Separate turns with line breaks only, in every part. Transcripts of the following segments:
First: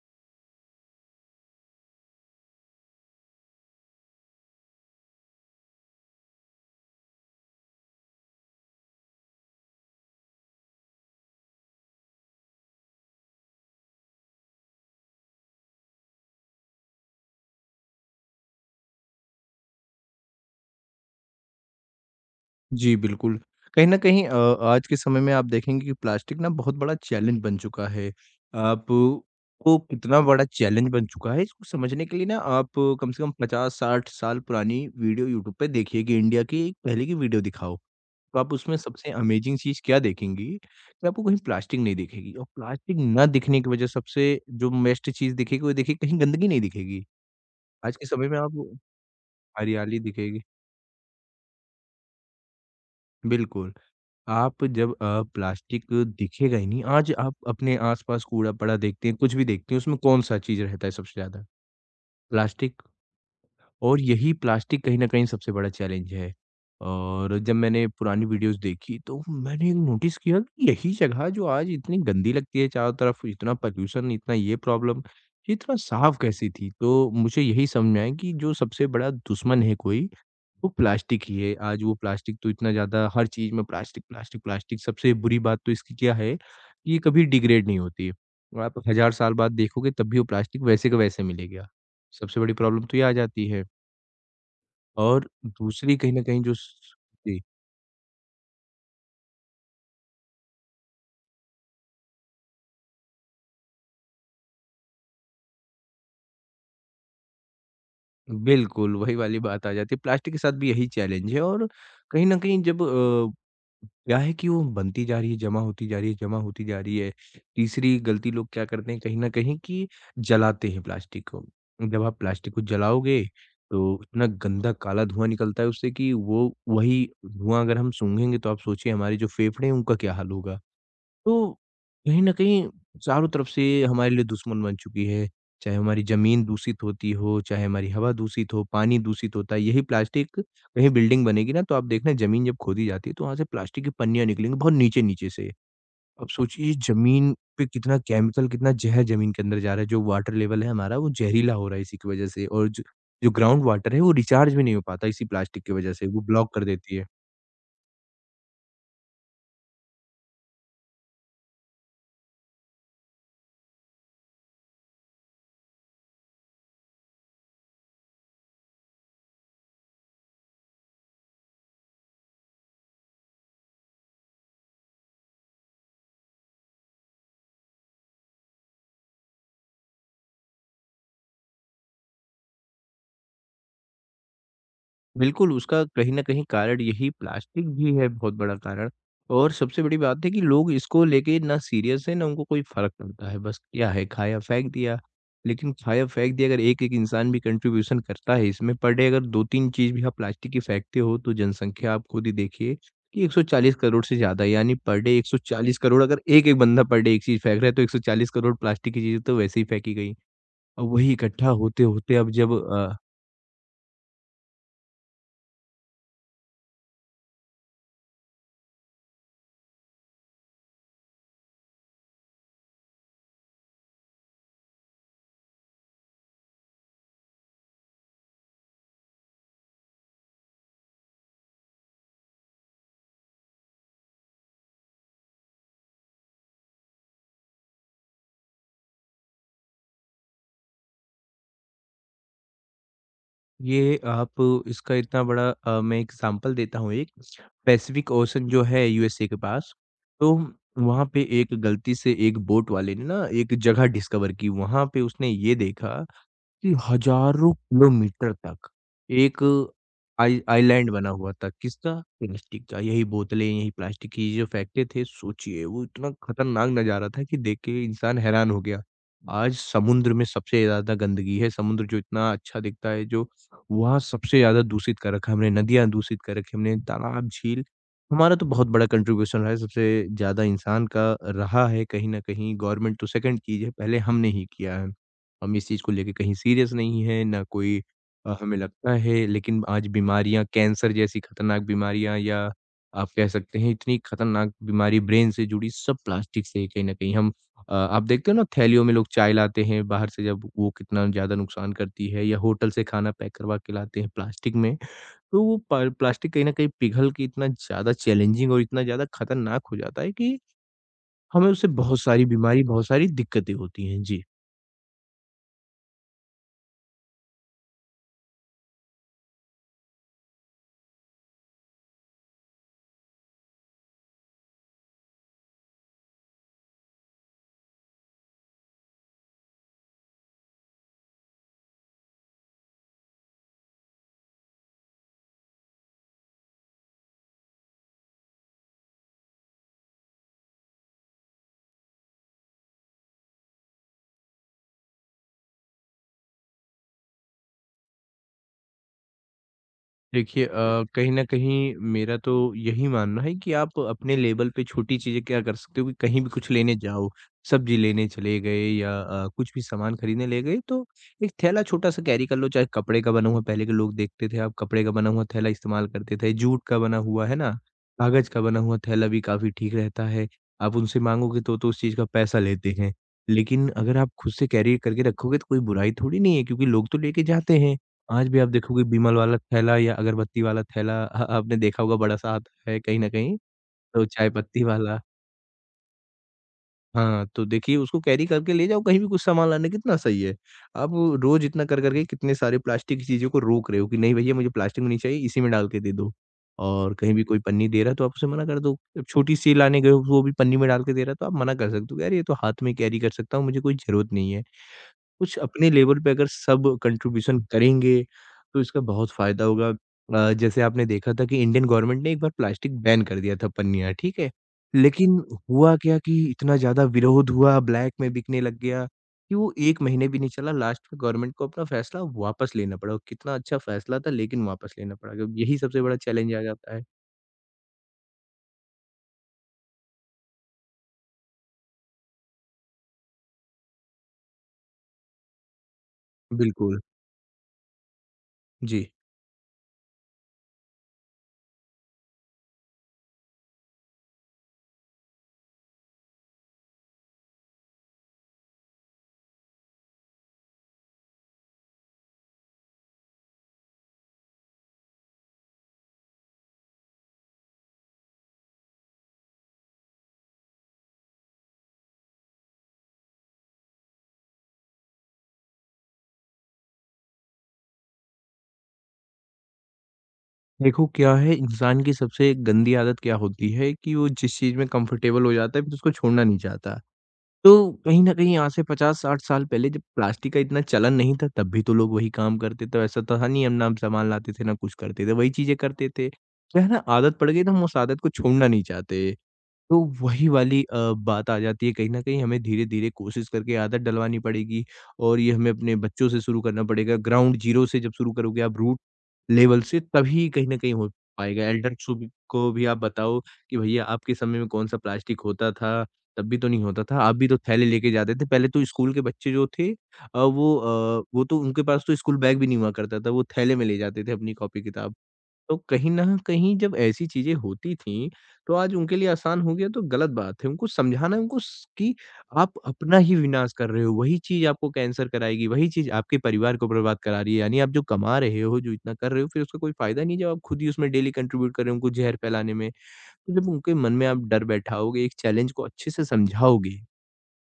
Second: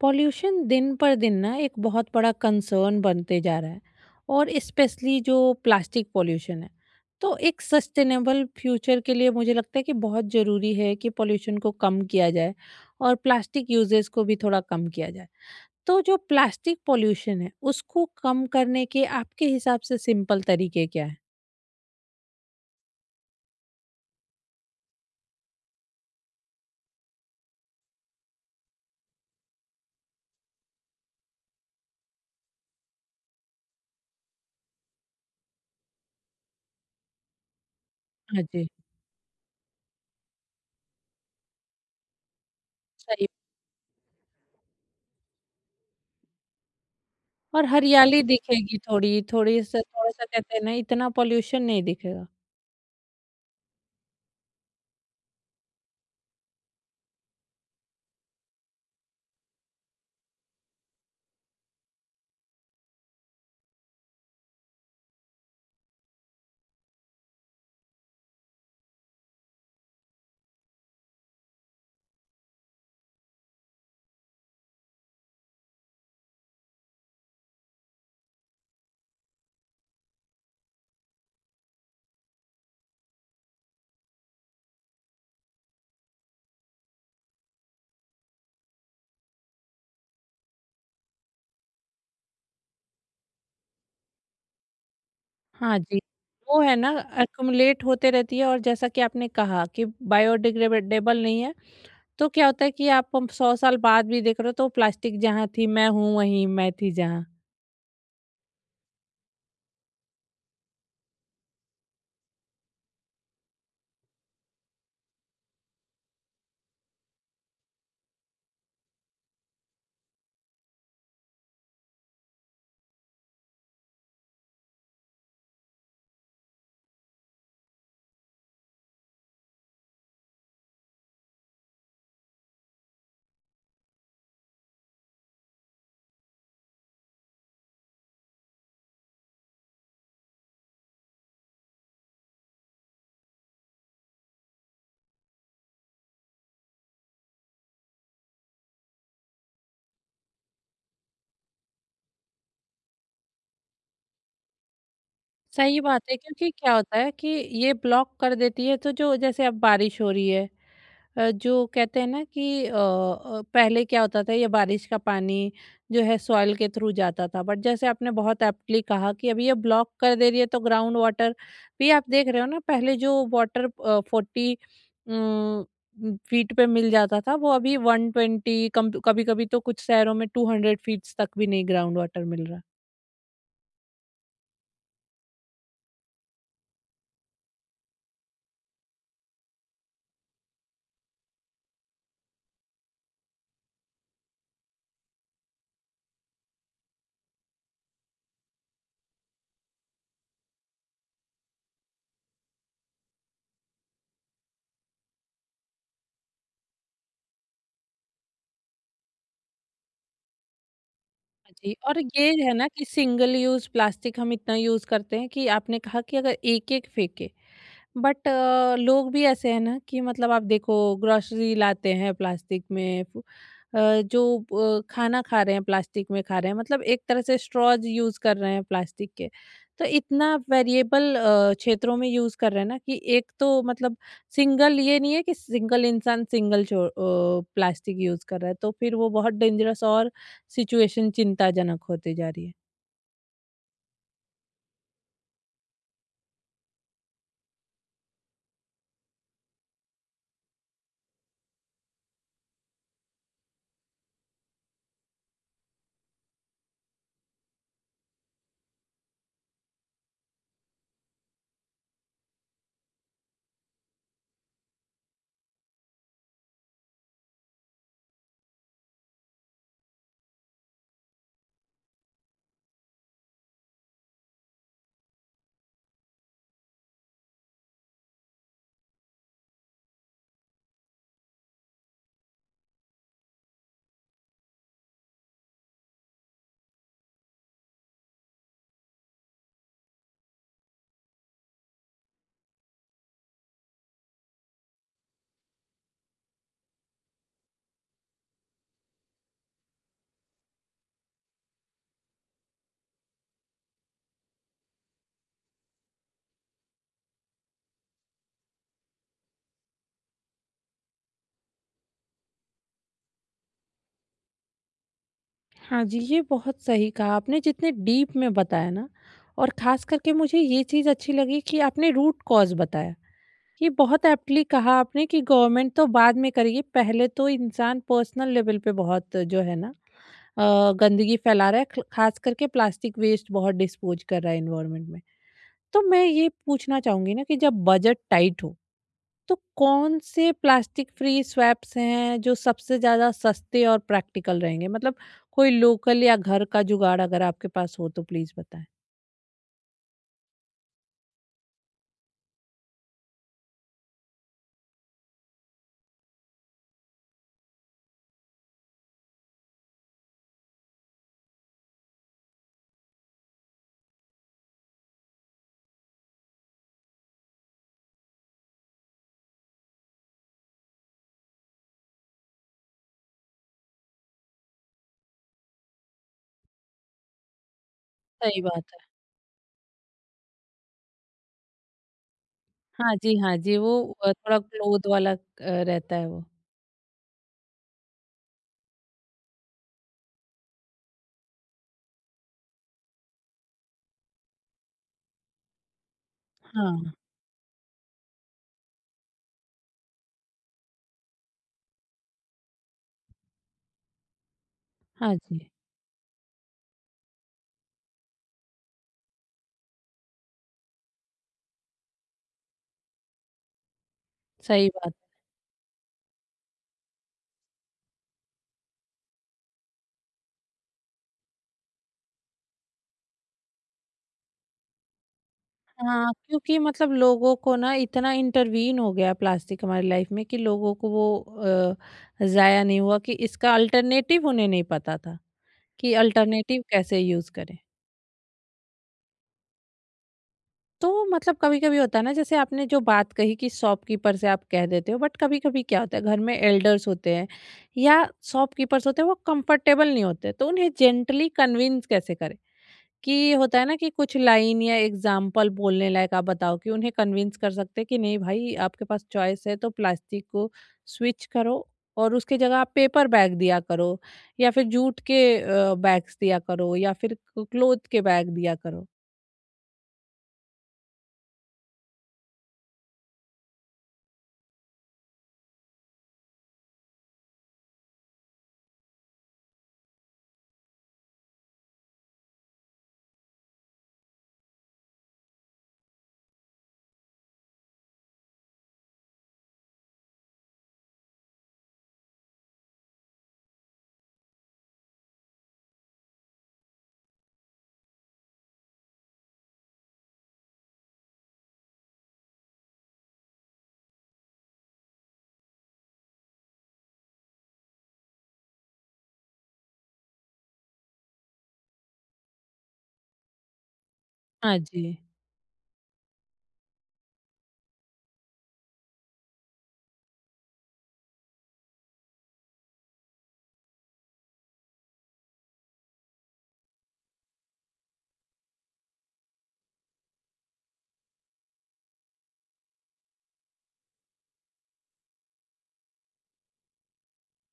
Pollution दिन पर दिन ना एक बहुत बड़ा कंसर्न बनते जा रहा है। और स्पेशली जो प्लास्टिक पॉल्यूशन है, तो एक सस्टेनेबल फ्यूचर के लिए मुझे लगता है कि बहुत ज़रूरी है कि पॉल्यूशन को कम किया जाए और प्लास्टिक यूजेस को भी थोड़ा कम किया जाए। तो जो प्लास्टिक पॉल्यूशन है उसको कम करने के आपके हिसाब से सिंपल तरीके क्या है?
जी, बिल्कुल। कहीं न कहीं आज के समय में आप देखेंगे कि प्लास्टिक ना बहुत बड़ा चैलेंज बन चुका है। आप को कितना बड़ा चैलेंज बन चुका है, इसको समझने के लिए ना आप कम से कम 50-60 साल पुरानी वीडियो यूट्यूब पे देखिए कि इंडिया की एक पहले की वीडियो दिखाओ। तो
हाँ
आप
जी,
उसमें सबसे अमेज़िंग चीज़ क्या देखेंगी कि आपको कहीं प्लास्टिक नहीं दिखेगी और प्लास्टिक ना
सही।
दिखने की वजह सबसे जो बेस्ट चीज़ दिखेगी, वो देखिए कहीं गंदगी नहीं दिखेगी।
और
आज के
हरियाली
समय में आप
दिखेगी थोड़ी थोड़ी सा
हरियाली
थोड़ा सा
दिखेगी।
कहते हैं ना, इतना पॉल्यूशन नहीं दिखेगा।
बिल्कुल। आप जब प्लास्टिक दिखेगा ही नहीं, आज आप अपने आस-पास कूड़ा पड़ा देखते हैं, कुछ भी देखते हैं, उसमें कौन-सा चीज़ रहता है सबसे ज़्यादा? प्लास्टिक। और यही प्लास्टिक कहीं न कहीं सबसे बड़ा चैलेंज है। और जब मैंने पुरानी वीडियोज़ देखी तो मैंने नोटिस किया कि यही जगह जो आज इतनी गंदी लगती है चारों तरफ, इतना पॉल्यूशन, इतना ये प्रॉब्लम, ये इतना साफ़ कैसी थी? तो मुझे यही समझ में आया कि जो सबसे बड़ा दुश्मन है कोई वो प्लास्टिक ही है। आज वो प्लास्टिक तो इतना ज़्यादा हर चीज़ में प्लास्टिक, प्लास्टिक, प्लास्टिक। सबसे बुरी बात तो इसकी क्या है कि ये कभी डिग्रेड नहीं होती है। आप हज़ार साल बाद देखोगे तब भी वो प्लास्टिक वैसे का वैसे मिलेगा। सबसे बड़ी प्रॉब्लम तो ये आ जाती है और
हाँ
दूसरी
जी,
कहीं न कहीं जो
वो है ना,
स जी।
एक्यूमुलेट होते रहती है, और जैसा कि आपने कहा कि बायोडिग्रेडेबल नहीं है, तो क्या होता है कि आप 100 साल बाद भी देख रहे हो तो प्लास्टिक जहाँ थी मैं हूँ वहीं, मैं थी जहाँ।
बिल्कुल, वही वाली बात आ जाती है। प्लास्टिक के साथ भी यही चैलेंज है और कहीं न कहीं जब क्या है कि वो बनती जा रही है, जमा होती जा रही है, जमा होती जा रही है। तीसरी गलती लोग क्या करते हैं कहीं न कहीं कि जलाते हैं प्लास्टिक को। जब आप प्लास्टिक को जलाओगे तो इतना गंदा काला धुआँ निकलता है उससे कि वो वही धुआँ अगर हम सूँघेंगे तो आप सोचिए हमारे जो फेफड़े हैं उनका क्या हाल होगा। तो कहीं न कहीं चारों तरफ से हमारे लिए दुश्मन बन चुकी है। चाहे हमारी ज़मीन दूषित होती हो, चाहे हमारी हवा दूषित हो, पानी दूषित होता है। यही प्लास्टिक कहीं बिल्डिंग बनेगी ना तो आप देखना ज़मीन जब खोदी जाती है तो वहाँ से प्लास्टिक की पन्नियाँ निकलेंगी बहुत नीचे-नीचे से। अब सोचिए ज़मीन पे कितना केमिकल कितना ज़हर ज़मीन के अंदर जा रहा है। जो वाटर लेवल है हमारा वो ज़हरीला हो रहा है इसी की वज़ह से और ज जो ग्राउंड वाटर है वो रिचार्ज भी नहीं हो पाता इसी प्लास्टिक की
सही
वज़ह
बात
से,
है,
वो
क्योंकि
ब्लॉक कर
क्या
देती
होता
है।
है कि ये ब्लॉक कर देती है, तो जो जैसे अब बारिश हो रही है, जो कहते हैं ना कि पहले क्या होता था, ये बारिश का पानी जो है सॉइल के थ्रू जाता था, बट जैसे आपने बहुत एप्टली कहा कि अभी ये ब्लॉक कर दे रही है, तो ग्राउंड वाटर भी आप देख रहे हो ना, पहले जो वाटर 40 फीट पे मिल जाता था वो अभी 120, कभी कभी तो कुछ शहरों में 200 फीट तक भी नहीं ग्राउंड वाटर मिल रहा।
बिल्कुल, उसका कहीं न कहीं कारण यही प्लास्टिक भी है, बहुत बड़ा कारण। और सबसे बड़ी बात है कि लोग इसको लेके ना सीरियस हैं, ना उनको कोई फ़र्क पड़ता है। बस क्या है, खाया फेंक दिया, लेकिन खाया फेंक दिया अगर एक-एक इंसान भी कंट्रीब्यूशन करता है इसमें, पर डे अगर 2-3 चीज़ भी आप प्लास्टिक की फेंकते हो तो जनसंख्या आप खुद ही देखिए कि 140 करोड़ से ज़्यादा है, यानी पर डे 140 करोड़, अगर एक-एक बंदा पर डे एक चीज़ फेंक रहा है, तो 140 करोड़ प्लास्टिक की चीज़ें तो वैसे ही फेंकी गई। और वही इकट्ठा
जी। और
होते-होते अब
ये
जब
है ना कि
अ
सिंगल यूज प्लास्टिक हम इतना यूज करते हैं कि आपने कहा कि अगर एक एक फेंके, बट लोग भी ऐसे हैं ना कि मतलब आप देखो, ग्रोसरी लाते हैं प्लास्टिक में, अ, जो खाना खा रहे हैं प्लास्टिक में खा रहे हैं, मतलब एक तरह से स्ट्रॉज यूज कर रहे हैं प्लास्टिक के, तो इतना वेरिएबल क्षेत्रों में यूज कर रहे हैं ना, कि एक तो मतलब सिंगल ये नहीं है कि सिंगल इंसान सिंगल प्लास्टिक यूज कर रहा है, तो फिर वो बहुत डेंजरस और सिचुएशन चिंताजनक होती जा रही है।
ये आप इसका इतना बड़ा मैं एग्ज़ाम्पल देता हूँ एक, पैसिफ़िक ओशन जो है यूएसए के पास, तो वहाँ पे एक गलती से एक बोट वाले ने ना एक जगह डिस्कवर की, वहाँ पे उसने ये देखा कि हज़ारों किलोमीटर तक एक आई आइलैंड बना हुआ था। किसका? प्लास्टिक का। यही बोतलें, यही प्लास्टिक की चीज़ें फेंकते थे। सोचिए वो इतना खतरनाक नज़ारा था कि देख के इंसान हैरान हो गया। आज समुद्र में सबसे ज़्यादा गंदगी है। समुद्र जो इतना अच्छा दिखता है जो वहाँ सबसे ज़्यादा दूषित कर रखा है हमने, नदियाँ दूषित कर रखी हमने, तालाब, झील। हमारा तो बहुत बड़ा कंट्रीब्यूशन रहा है, सबसे ज़्यादा इंसान का रहा है कहीं न कहीं। गवर्नमेंट तो सेकंड चीज़ है, पहले हमने ही किया है। हम इस चीज़ को लेके कहीं सीरियस नहीं हैं, ना कोई हमें लगता है, लेकिन आज बीमारियाँ, कैंसर जैसी खतरनाक बीमारियाँ, या आप कह सकते हैं इतनी खतरनाक बीमारी ब्रेन से जुड़ी, सब प्लास्टिक से ही कहीं न कहीं हम आप देखते हो ना थैलियों में लोग चाय लाते हैं बाहर से, जब वो कितना ज़्यादा नुकसान करती है, या होटल से खाना पैक करवा के लाते हैं प्लास्टिक में, तो वो प प्लास्टिक कहीं न कहीं पिघल के इतना ज़्यादा चैलेंजिंग और इतना ज़्यादा खतरनाक हो जाता है कि हमें उससे बहुत सारी बीमारी, बहुत सारी दिक्कतें होती हैं। जी।
हाँ जी, ये बहुत सही कहा आपने, जितने डीप में बताया ना, और ख़ास करके मुझे ये चीज़ अच्छी लगी कि आपने रूट कॉज़ बताया। ये बहुत एप्टली कहा आपने कि गवर्नमेंट तो बाद में करेगी, पहले तो इंसान पर्सनल लेवल पे बहुत जो है ना, गंदगी फैला रहा है, ख ख़ास करके प्लास्टिक वेस्ट बहुत डिस्पोज़ कर रहा है एनवायरनमेंट में। तो मैं ये पूछना चाहूँगी ना कि जब बजट टाइट हो तो कौन से प्लास्टिक फ्री स्वैप्स हैं जो सबसे ज़्यादा सस्ते और प्रैक्टिकल रहेंगे? मतलब कोई लोकल या घर का जुगाड़ अगर आपके पास हो तो प्लीज़ बताएँ।
देखिए कहीं न कहीं मेरा तो यही मानना है कि आप अपने लेवल पे छोटी चीज़ें क्या कर सकते हो कि कहीं भी कुछ लेने जाओ, सब्ज़ी लेने चले गए या कुछ भी सामान खरीदने ले गए, तो एक थैला छोटा-सा कैरी कर लो, चाहे कपड़े का बना हुआ। पहले के लोग देखते थे आप, कपड़े का बना हुआ थैला इस्तेमाल करते थे, जूट का बना हुआ, है ना? कागज़ का बना हुआ थैला भी काफ़ी ठीक रहता है। आप उनसे माँगोगे तो उस चीज़ का पैसा लेते हैं। लेकिन अगर आप खुद से कैरी करके रखोगे तो कोई बुराई थोड़ी नहीं है, क्योंकि लोग तो लेके जाते हैं। आज भी
सही
आप
बात
देखोगे
है।
बिमल वाला थैला या अगरबत्ती वाला थैला आपने देखा होगा बड़ा-सा आता है
हाँ
कहीं न
जी,
कहीं,
हाँ जी, वो
तो चाय
थोड़ा
पत्ती
क्लोथ
वाला,
वाला रहता है वो।
हाँ, तो देखिए उसको कैरी करके ले जाओ कहीं भी कुछ सामान लाने, कितना सही है। आप रोज़ इतना कर कर के कितने सारे प्लास्टिक की चीज़ों को रोक रहे हो कि नहीं भैया, मुझे प्लास्टिक में नहीं चाहिए, इसी में डाल के दे दो।
हाँ,
और कहीं भी कोई पन्नी दे रहा है तो आप उसे मना कर दो। अब छोटी-सी लाने गए हो वो भी पन्नी में डाल के दे रहा है तो आप मना कर सकते हो कि, "अरे ये तो हाथ में कैरी कर सकता हूँ, मुझे कोई ज़रूरत नहीं है।"
हाँ
कुछ
जी,
अपने लेवल पे अगर सब कंट्रीब्यूशन करेंगे, तो इसका बहुत फ़ायदा होगा। जैसे आपने देखा था कि इंडियन गवर्नमेंट ने एक बार प्लास्टिक बैन कर दिया था, पन्नियाँ, ठीक है?
सही बात।
लेकिन हुआ क्या कि इतना ज़्यादा विरोध हुआ, ब्लैक में बिकने लग गया, कि वो 1 महीने भी नहीं चला, लास्ट में गवर्नमेंट को अपना फ़ैसला वापस लेना पड़ा। कितना अच्छा फ़ैसला था, लेकिन वापस लेना पड़ा। क्योंकि यही सबसे बड़ा
हाँ,
चैलेंज आ
क्योंकि
जाता है।
मतलब लोगों को ना इतना इंटरवीन हो गया प्लास्टिक हमारी लाइफ में कि लोगों को वो ज़ाया नहीं हुआ कि इसका अल्टरनेटिव उन्हें नहीं पता था, कि अल्टरनेटिव
बिल्कुल,
कैसे यूज़ करें।
जी।
तो मतलब कभी-कभी होता है ना, जैसे आपने जो बात कही कि शॉपकीपर से आप कह देते हो, बट कभी-कभी क्या होता है घर में एल्डर्स होते हैं या शॉपकीपर्स होते हैं, वो कंफर्टेबल नहीं होते, तो उन्हें जेंटली कन्विंस कैसे करें? कि होता है ना कि कुछ लाइन या एग्जाम्पल बोलने लायक आप बताओ कि उन्हें कन्विंस कर सकते हैं कि नहीं भाई, आपके पास चॉइस है, तो प्लास्टिक को स्विच करो और उसके जगह आप पेपर बैग दिया करो, या फिर जूट के बैग्स दिया करो, या फिर क्लोथ के बैग दिया करो।
देखो क्या है, इंसान की सबसे गंदी आदत क्या होती है कि वो जिस चीज़ में कंफर्टेबल हो जाता है फिर उसको छोड़ना नहीं चाहता। तो कहीं न कहीं आज से 50-60 साल पहले जब प्लास्टिक का इतना चलन नहीं था, तब भी तो लोग वही काम करते थे। ऐसा तो था नहीं, हम सामान लाते थे, ना कुछ करते थे, वही चीज़ें करते थे। क्या है ना, आदत पड़ गई तो हम उस आदत को छोड़ना नहीं चाहते। तो वही वाली बात आ जाती है कहीं न कहीं, हमें धीरे-धीरे कोशिश करके आदत डलवानी पड़ेगी और ये हमें अपने बच्चों से शुरू करना पड़ेगा। ग्राउंड ज़ीरो से जब शुरू करोगे आप, रूट लेवल से, तभी कहीं न कहीं हो पाएगा। एल्डर्स भी को भी आप बताओ कि भैया आपके समय में कौन-सा प्लास्टिक होता था? तब भी तो नहीं होता था। आप भी तो थैले लेके जाते थे। पहले तो स्कूल के बच्चे जो थे वो तो उनके पास तो स्कूल बैग भी नहीं हुआ करता था। वो थैले में ले जाते थे अपनी
हाँ
कॉपी किताब।
जी।
तो कहीं न कहीं जब ऐसी चीज़ें होती थी, तो आज उनके लिए आसान हो गया, तो गलत बात है। उनको समझाना है, उनको स कि आप अपना ही विनाश कर रहे हो, वही चीज़ आपको कैंसर कराएगी, वही चीज़ आपके परिवार को बर्बाद करा रही है। यानी आप जो कमा रहे हो, जो इतना कर रहे हो, फिर उसका कोई फ़ायदा नहीं है जब आप खुद ही उसमें डेली कंट्रीब्यूट कर रहे हो उनको ज़हर फैलाने में। तो जब उनके मन में आप डर बैठाओगे, एक चैलेंज को अच्छे से समझाओगे,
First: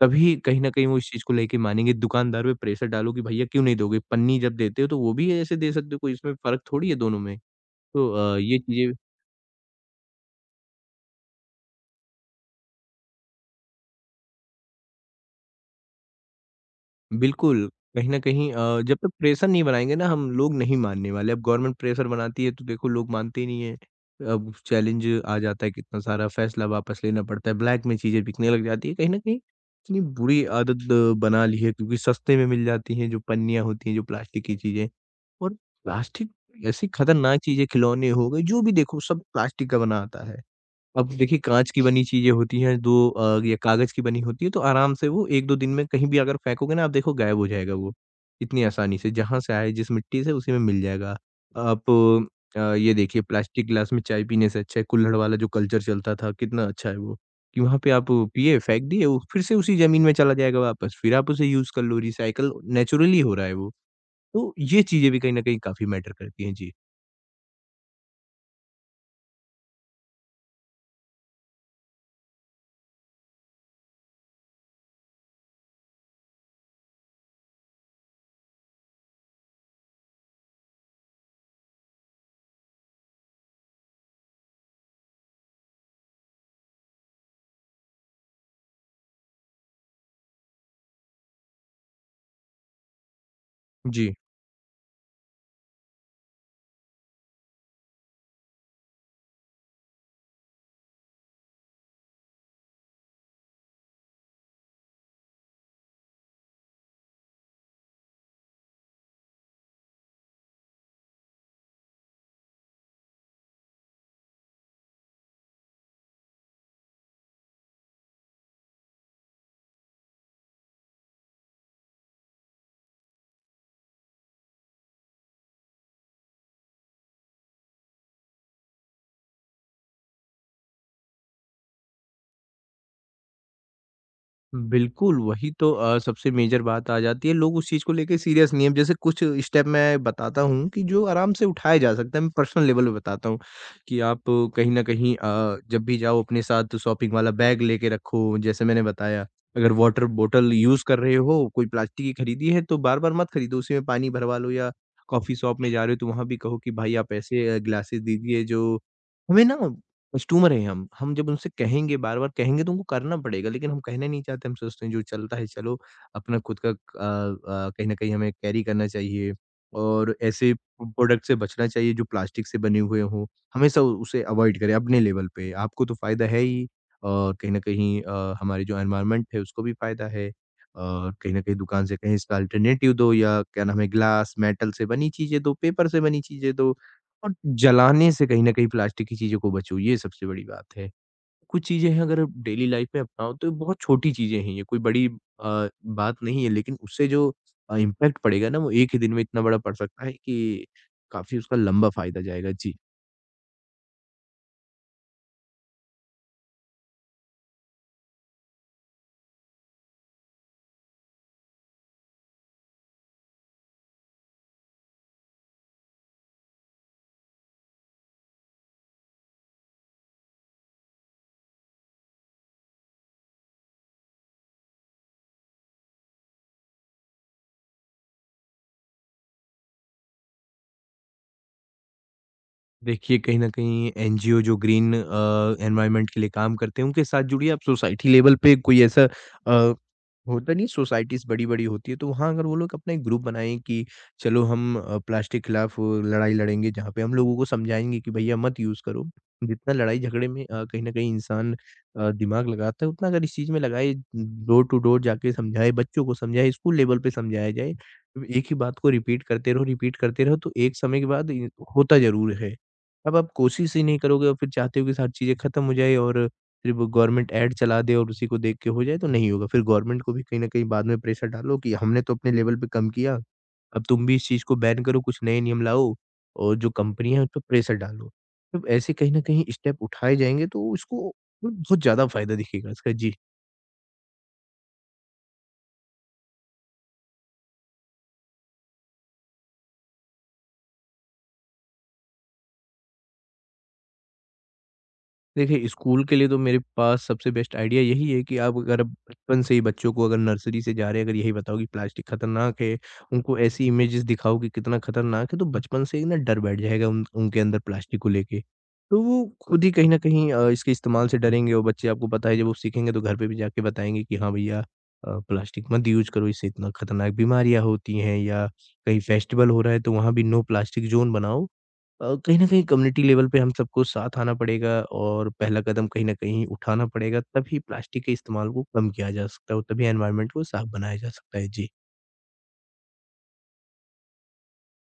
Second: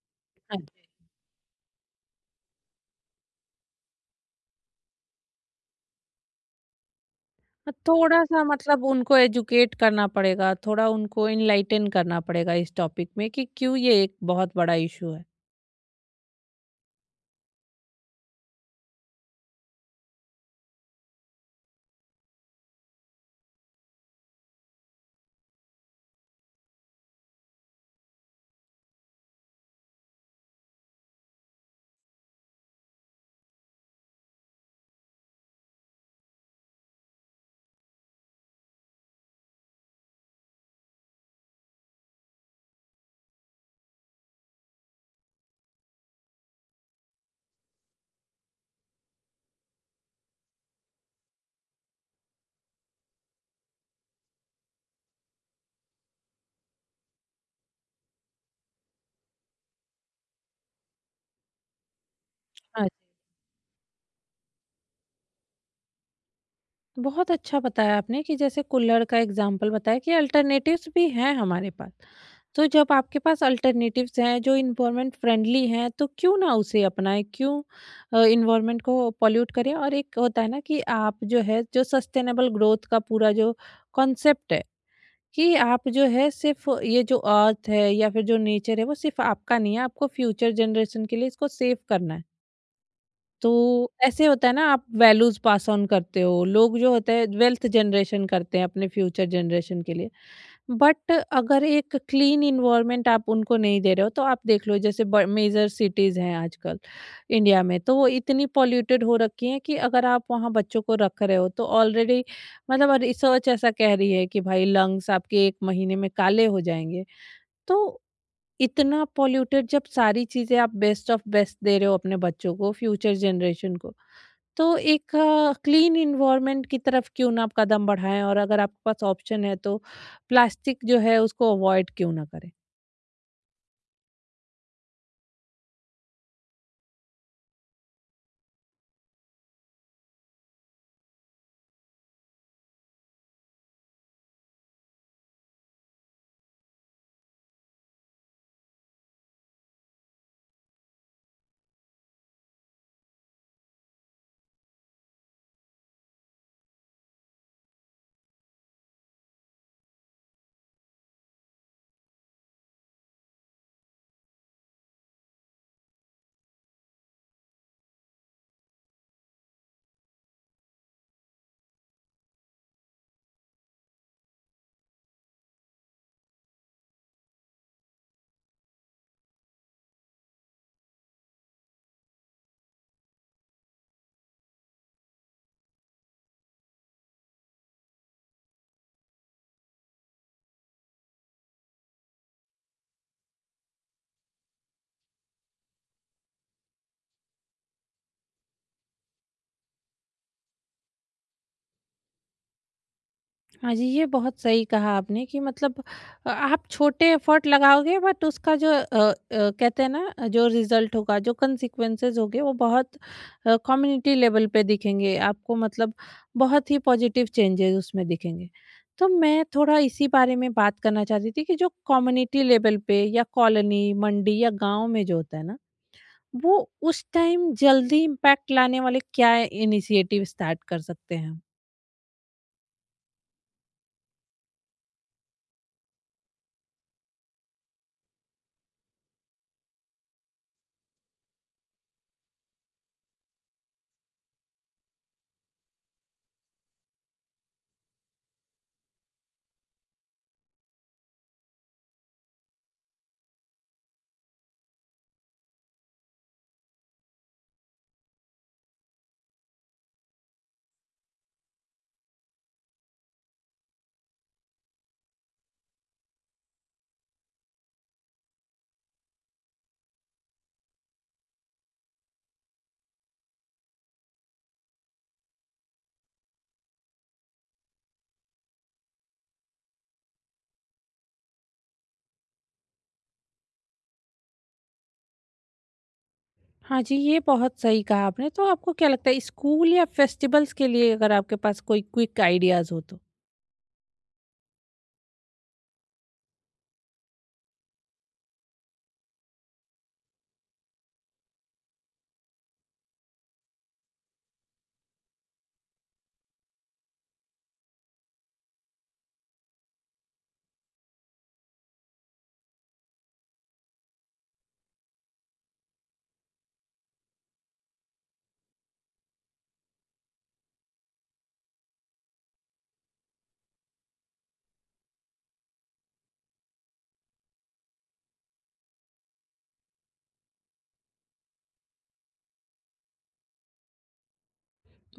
तभी कहीं
हाँ,
न कहीं वो इस चीज़ को लेके मानेंगे। दुकानदार पे प्रेशर डालो कि भैया क्यों नहीं दोगे? पन्नी जब देते हो तो वो भी ऐसे दे सकते हो, कोई इसमें फ़र्क थोड़ी है दोनों में। तो
थोड़ा सा
ये
मतलब
चीज़ें
उनको एजुकेट करना पड़ेगा, थोड़ा उनको इनलाइटन करना पड़ेगा इस टॉपिक में कि क्यों ये एक बहुत बड़ा इशू है।
बिल्कुल, कहीं न कहीं जब तक प्रेशर नहीं बनाएँगे ना हम, लोग नहीं मानने वाले। अब गवर्नमेंट प्रेशर बनाती है तो देखो लोग मानते ही नहीं हैं। अब चैलेंज आ जाता है कितना सारा, फैसला वापस लेना पड़ता है, ब्लैक में चीज़ें बिकने लग जाती है। कहीं न कहीं इतनी बुरी आदत बना ली है, क्योंकि सस्ते में मिल जाती हैं जो पन्नियाँ होती हैं, जो प्लास्टिक की चीज़ें। और प्लास्टिक ऐसी खतरनाक चीज़ें, खिलौने हो गए, जो भी देखो सब प्लास्टिक का बना आता है। अब देखिए, काँच की बनी चीज़ें होती हैं जो या कागज़ की बनी होती है, तो आराम से वो 1-2 दिन में कहीं भी अगर फेंकोगे ना, आप देखो गायब हो जाएगा वो, इतनी आसानी से। जहाँ से आए जिस मिट्टी से, उसी में मिल जाएगा। आप ये देखिए, प्लास्टिक गिलास में चाय पीने से अच्छा है कुल्हड़ वाला जो कल्चर चलता था, कितना अच्छा है वो, कि वहाँ पे आप पिए, फेंक दिए, वो फिर से उसी ज़मीन में चला जाएगा वापस, फिर आप उसे यूज़ कर लो, रिसाइकल
हाँ जी।
नेचुरली हो रहा है वो। तो ये चीज़ें भी कहीं न कहीं काफ़ी मैटर करती हैं। जी।
बहुत अच्छा बताया आपने कि जैसे कुल्हड़ का एग्जाम्पल बताया कि अल्टरनेटिव्स भी हैं हमारे पास। तो जब आपके पास अल्टरनेटिव्स हैं जो एनवायरनमेंट फ्रेंडली हैं, तो क्यों ना उसे अपनाएँ, क्यों एनवायरनमेंट को पॉल्यूट करें? और एक होता है ना कि आप जो है जो सस्टेनेबल ग्रोथ का पूरा जो कॉन्सेप्ट है, कि आप जो है सिर्फ ये जो अर्थ है या फिर जो नेचर है, वो सिर्फ आपका नहीं है, आपको फ्यूचर जनरेशन के लिए इसको सेव करना है। तो
जी।
ऐसे होता है ना, आप वैल्यूज पास ऑन करते हो, लोग जो होता है वेल्थ जनरेशन करते हैं अपने फ्यूचर जनरेशन के लिए, बट अगर एक क्लीन इन्वायरमेंट आप उनको नहीं दे रहे हो तो आप देख लो, जैसे मेजर सिटीज हैं आजकल इंडिया में तो वो इतनी पॉल्यूटेड हो रखी हैं कि अगर आप वहाँ बच्चों को रख रहे हो तो ऑलरेडी, मतलब रिसर्च ऐसा कह रही है कि भाई लंग्स आपके 1 महीने में काले हो जाएंगे। तो इतना पॉल्यूटेड जब सारी चीजें, आप बेस्ट ऑफ बेस्ट दे रहे हो अपने बच्चों को, फ्यूचर जनरेशन को, तो एक क्लीन इन्वायरमेंट की तरफ क्यों ना आप कदम बढ़ाएं, और अगर आपके पास ऑप्शन है तो प्लास्टिक जो है उसको अवॉइड क्यों ना करें?
बिल्कुल, वही तो सबसे मेजर बात आ जाती है, लोग उस चीज़ को लेके सीरियस नहीं है। अब जैसे कुछ स्टेप मैं बताता हूँ कि जो आराम से उठाया जा सकता है, मैं पर्सनल लेवल पे बताता हूँ कि आप कहीं न कहीं, जब भी जाओ अपने साथ शॉपिंग वाला बैग लेके रखो। जैसे मैंने बताया, अगर वाटर बॉटल यूज़ कर रहे हो, कोई प्लास्टिक की खरीदी है, तो बार-बार मत खरीदो, उसी में पानी भरवा लो, या कॉफ़ी शॉप में जा रहे हो तो वहाँ भी कहो कि भाई, आप ऐसे ग्लासेस दीजिए जो हमें, ना। कस्टमर हैं हम जब उनसे कहेंगे, बार-बार कहेंगे, तो उनको करना पड़ेगा, लेकिन हम कहना नहीं चाहते, हम सोचते हैं जो चलता है चलो। अपना खुद का कहीं न कहीं हमें कैरी करना चाहिए, और ऐसे प्रोडक्ट से बचना चाहिए जो प्लास्टिक से बने हुए हों। हमेशा उसे अवॉइड करें अपने लेवल पे। आपको तो फ़ायदा है ही, और कहीं न कहीं हमारे जो एनवायरनमेंट है उसको भी फ़ायदा है। और कहीं न कहीं दुकान से कहें, इसका अल्टरनेटिव दो, या क्या नाम है, ग्लास, मेटल से बनी चीज़ें दो, पेपर से बनी चीज़ें दो। और जलाने से कहीं न कहीं प्लास्टिक की चीज़ों को बचो, ये सबसे बड़ी बात है। कुछ चीज़ें हैं अगर आप डेली लाइफ़ में अपनाओ, तो ये बहुत छोटी चीज़ें हैं ये, कोई बड़ी बात नहीं है, लेकिन उससे जो इम्पैक्ट पड़ेगा ना, वो एक ही दिन में इतना बड़ा पड़ सकता है कि काफ़ी उसका लंबा फ़ायदा जाएगा। जी।
हाँ जी, ये बहुत सही कहा आपने कि मतलब, आप छोटे एफर्ट लगाओगे बट उसका जो कहते हैं ना, जो रिजल्ट होगा, जो कॉन्सिक्वेंसेस होंगे, वो बहुत कम्युनिटी लेवल पे दिखेंगे आपको, मतलब बहुत ही पॉजिटिव चेंजेस उसमें दिखेंगे। तो मैं थोड़ा इसी बारे में बात करना चाहती थी कि जो कम्युनिटी लेवल पे या कॉलोनी, मंडी या गाँव में जो होता है ना, वो उस टाइम जल्दी इम्पैक्ट लाने वाले क्या इनिशिएटिव स्टार्ट कर सकते हैं हम?
देखिए, कहीं न कहीं एनजीओ जो ग्रीन एनवायरनमेंट के लिए काम करते हैं, उनके साथ जुड़िए। आप सोसाइटी लेवल पे, कोई ऐसा अ होता नहीं, सोसाइटीज़ बड़ी-बड़ी होती है, तो वहाँ अगर वो लोग अपना एक ग्रुप बनाएँ कि चलो हम प्लास्टिक के खिलाफ लड़ाई लड़ेंगे, जहाँ पे हम लोगों को समझाएँगे कि भैया मत यूज़ करो। जितना लड़ाई झगड़े में कहीं न कहीं इंसान दिमाग लगाता है, उतना अगर इस चीज़ में लगाए, डोर टू डोर जाके समझाए, बच्चों को समझाए, स्कूल लेवल पे समझाया जाए। तो एक ही बात को रिपीट करते रहो, रिपीट करते रहो, तो एक समय के बाद इ होता ज़रूर है। अब आप कोशिश ही नहीं करोगे, और फिर चाहते हो कि सारी चीज़ें खत्म हो जाए, और फिर वो गवर्नमेंट ऐड चला दे और उसी को देख के हो जाए, तो नहीं होगा। फिर गवर्नमेंट को भी कहीं न कहीं बाद में प्रेशर डालो कि हमने तो अपने लेवल पे कम किया, अब तुम भी इस चीज़ को बैन करो, कुछ नए नियम लाओ, और जो कंपनियाँ हैं उस पे प्रेशर डालो। जब ऐसे कहीं न कहीं स्टेप उठाए जाएँगे, तो इसको बहुत ज़्यादा फ़ायदा दिखेगा इसका। जी।
हाँ जी, ये बहुत सही कहा आपने। तो आपको क्या लगता है स्कूल या फेस्टिवल्स के लिए अगर आपके पास कोई क्विक आइडियाज़ हो तो?
देखिए, स्कूल के लिए तो मेरे पास सबसे बेस्ट आइडिया यही है कि आप अगर अब बचपन से ही बच्चों को, अगर नर्सरी से जा रहे हैं, अगर यही बताओ कि प्लास्टिक खतरनाक है, उनको ऐसी इमेजेस दिखाओ कि कितना खतरनाक है, तो बचपन से ही ना डर बैठ जाएगा उन उनके अंदर, प्लास्टिक को लेके। तो वो खुद ही कहीं न कहीं इसके इस्तेमाल से डरेंगे, और बच्चे आपको पता है जब वो सीखेंगे, तो घर पे भी जाके बताएँगे कि हाँ भैया, प्लास्टिक मत यूज़ करो, इससे इतना खतरनाक बीमारियाँ होती हैं। या कहीं फेस्टिवल हो रहा है तो वहाँ भी नो प्लास्टिक ज़ोन बनाओ। कहीं न कहीं कम्युनिटी लेवल पे हम सबको साथ आना पड़ेगा, और पहला कदम कहीं न कहीं उठाना पड़ेगा, तभी प्लास्टिक के इस्तेमाल को कम किया जा सकता है, और तभी एनवायरनमेंट को साफ बनाया जा सकता है। जी।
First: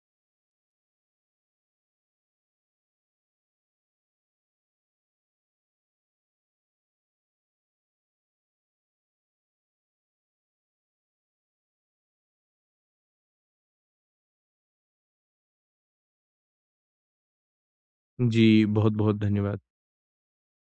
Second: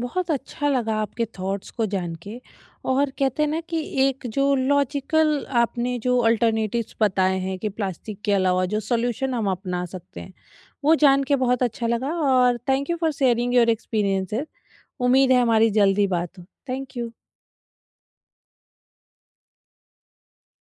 बहुत अच्छा लगा आपके थॉट्स को जान के, और कहते हैं ना कि एक जो लॉजिकल आपने जो अल्टरनेटिव्स बताए हैं कि प्लास्टिक के अलावा जो सॉल्यूशन हम अपना सकते हैं, वो जान के बहुत अच्छा लगा, और thank you for sharing your experiences. उम्मीद है हमारी जल्दी बात हो। Thank you.
जी, बहुत-बहुत धन्यवाद।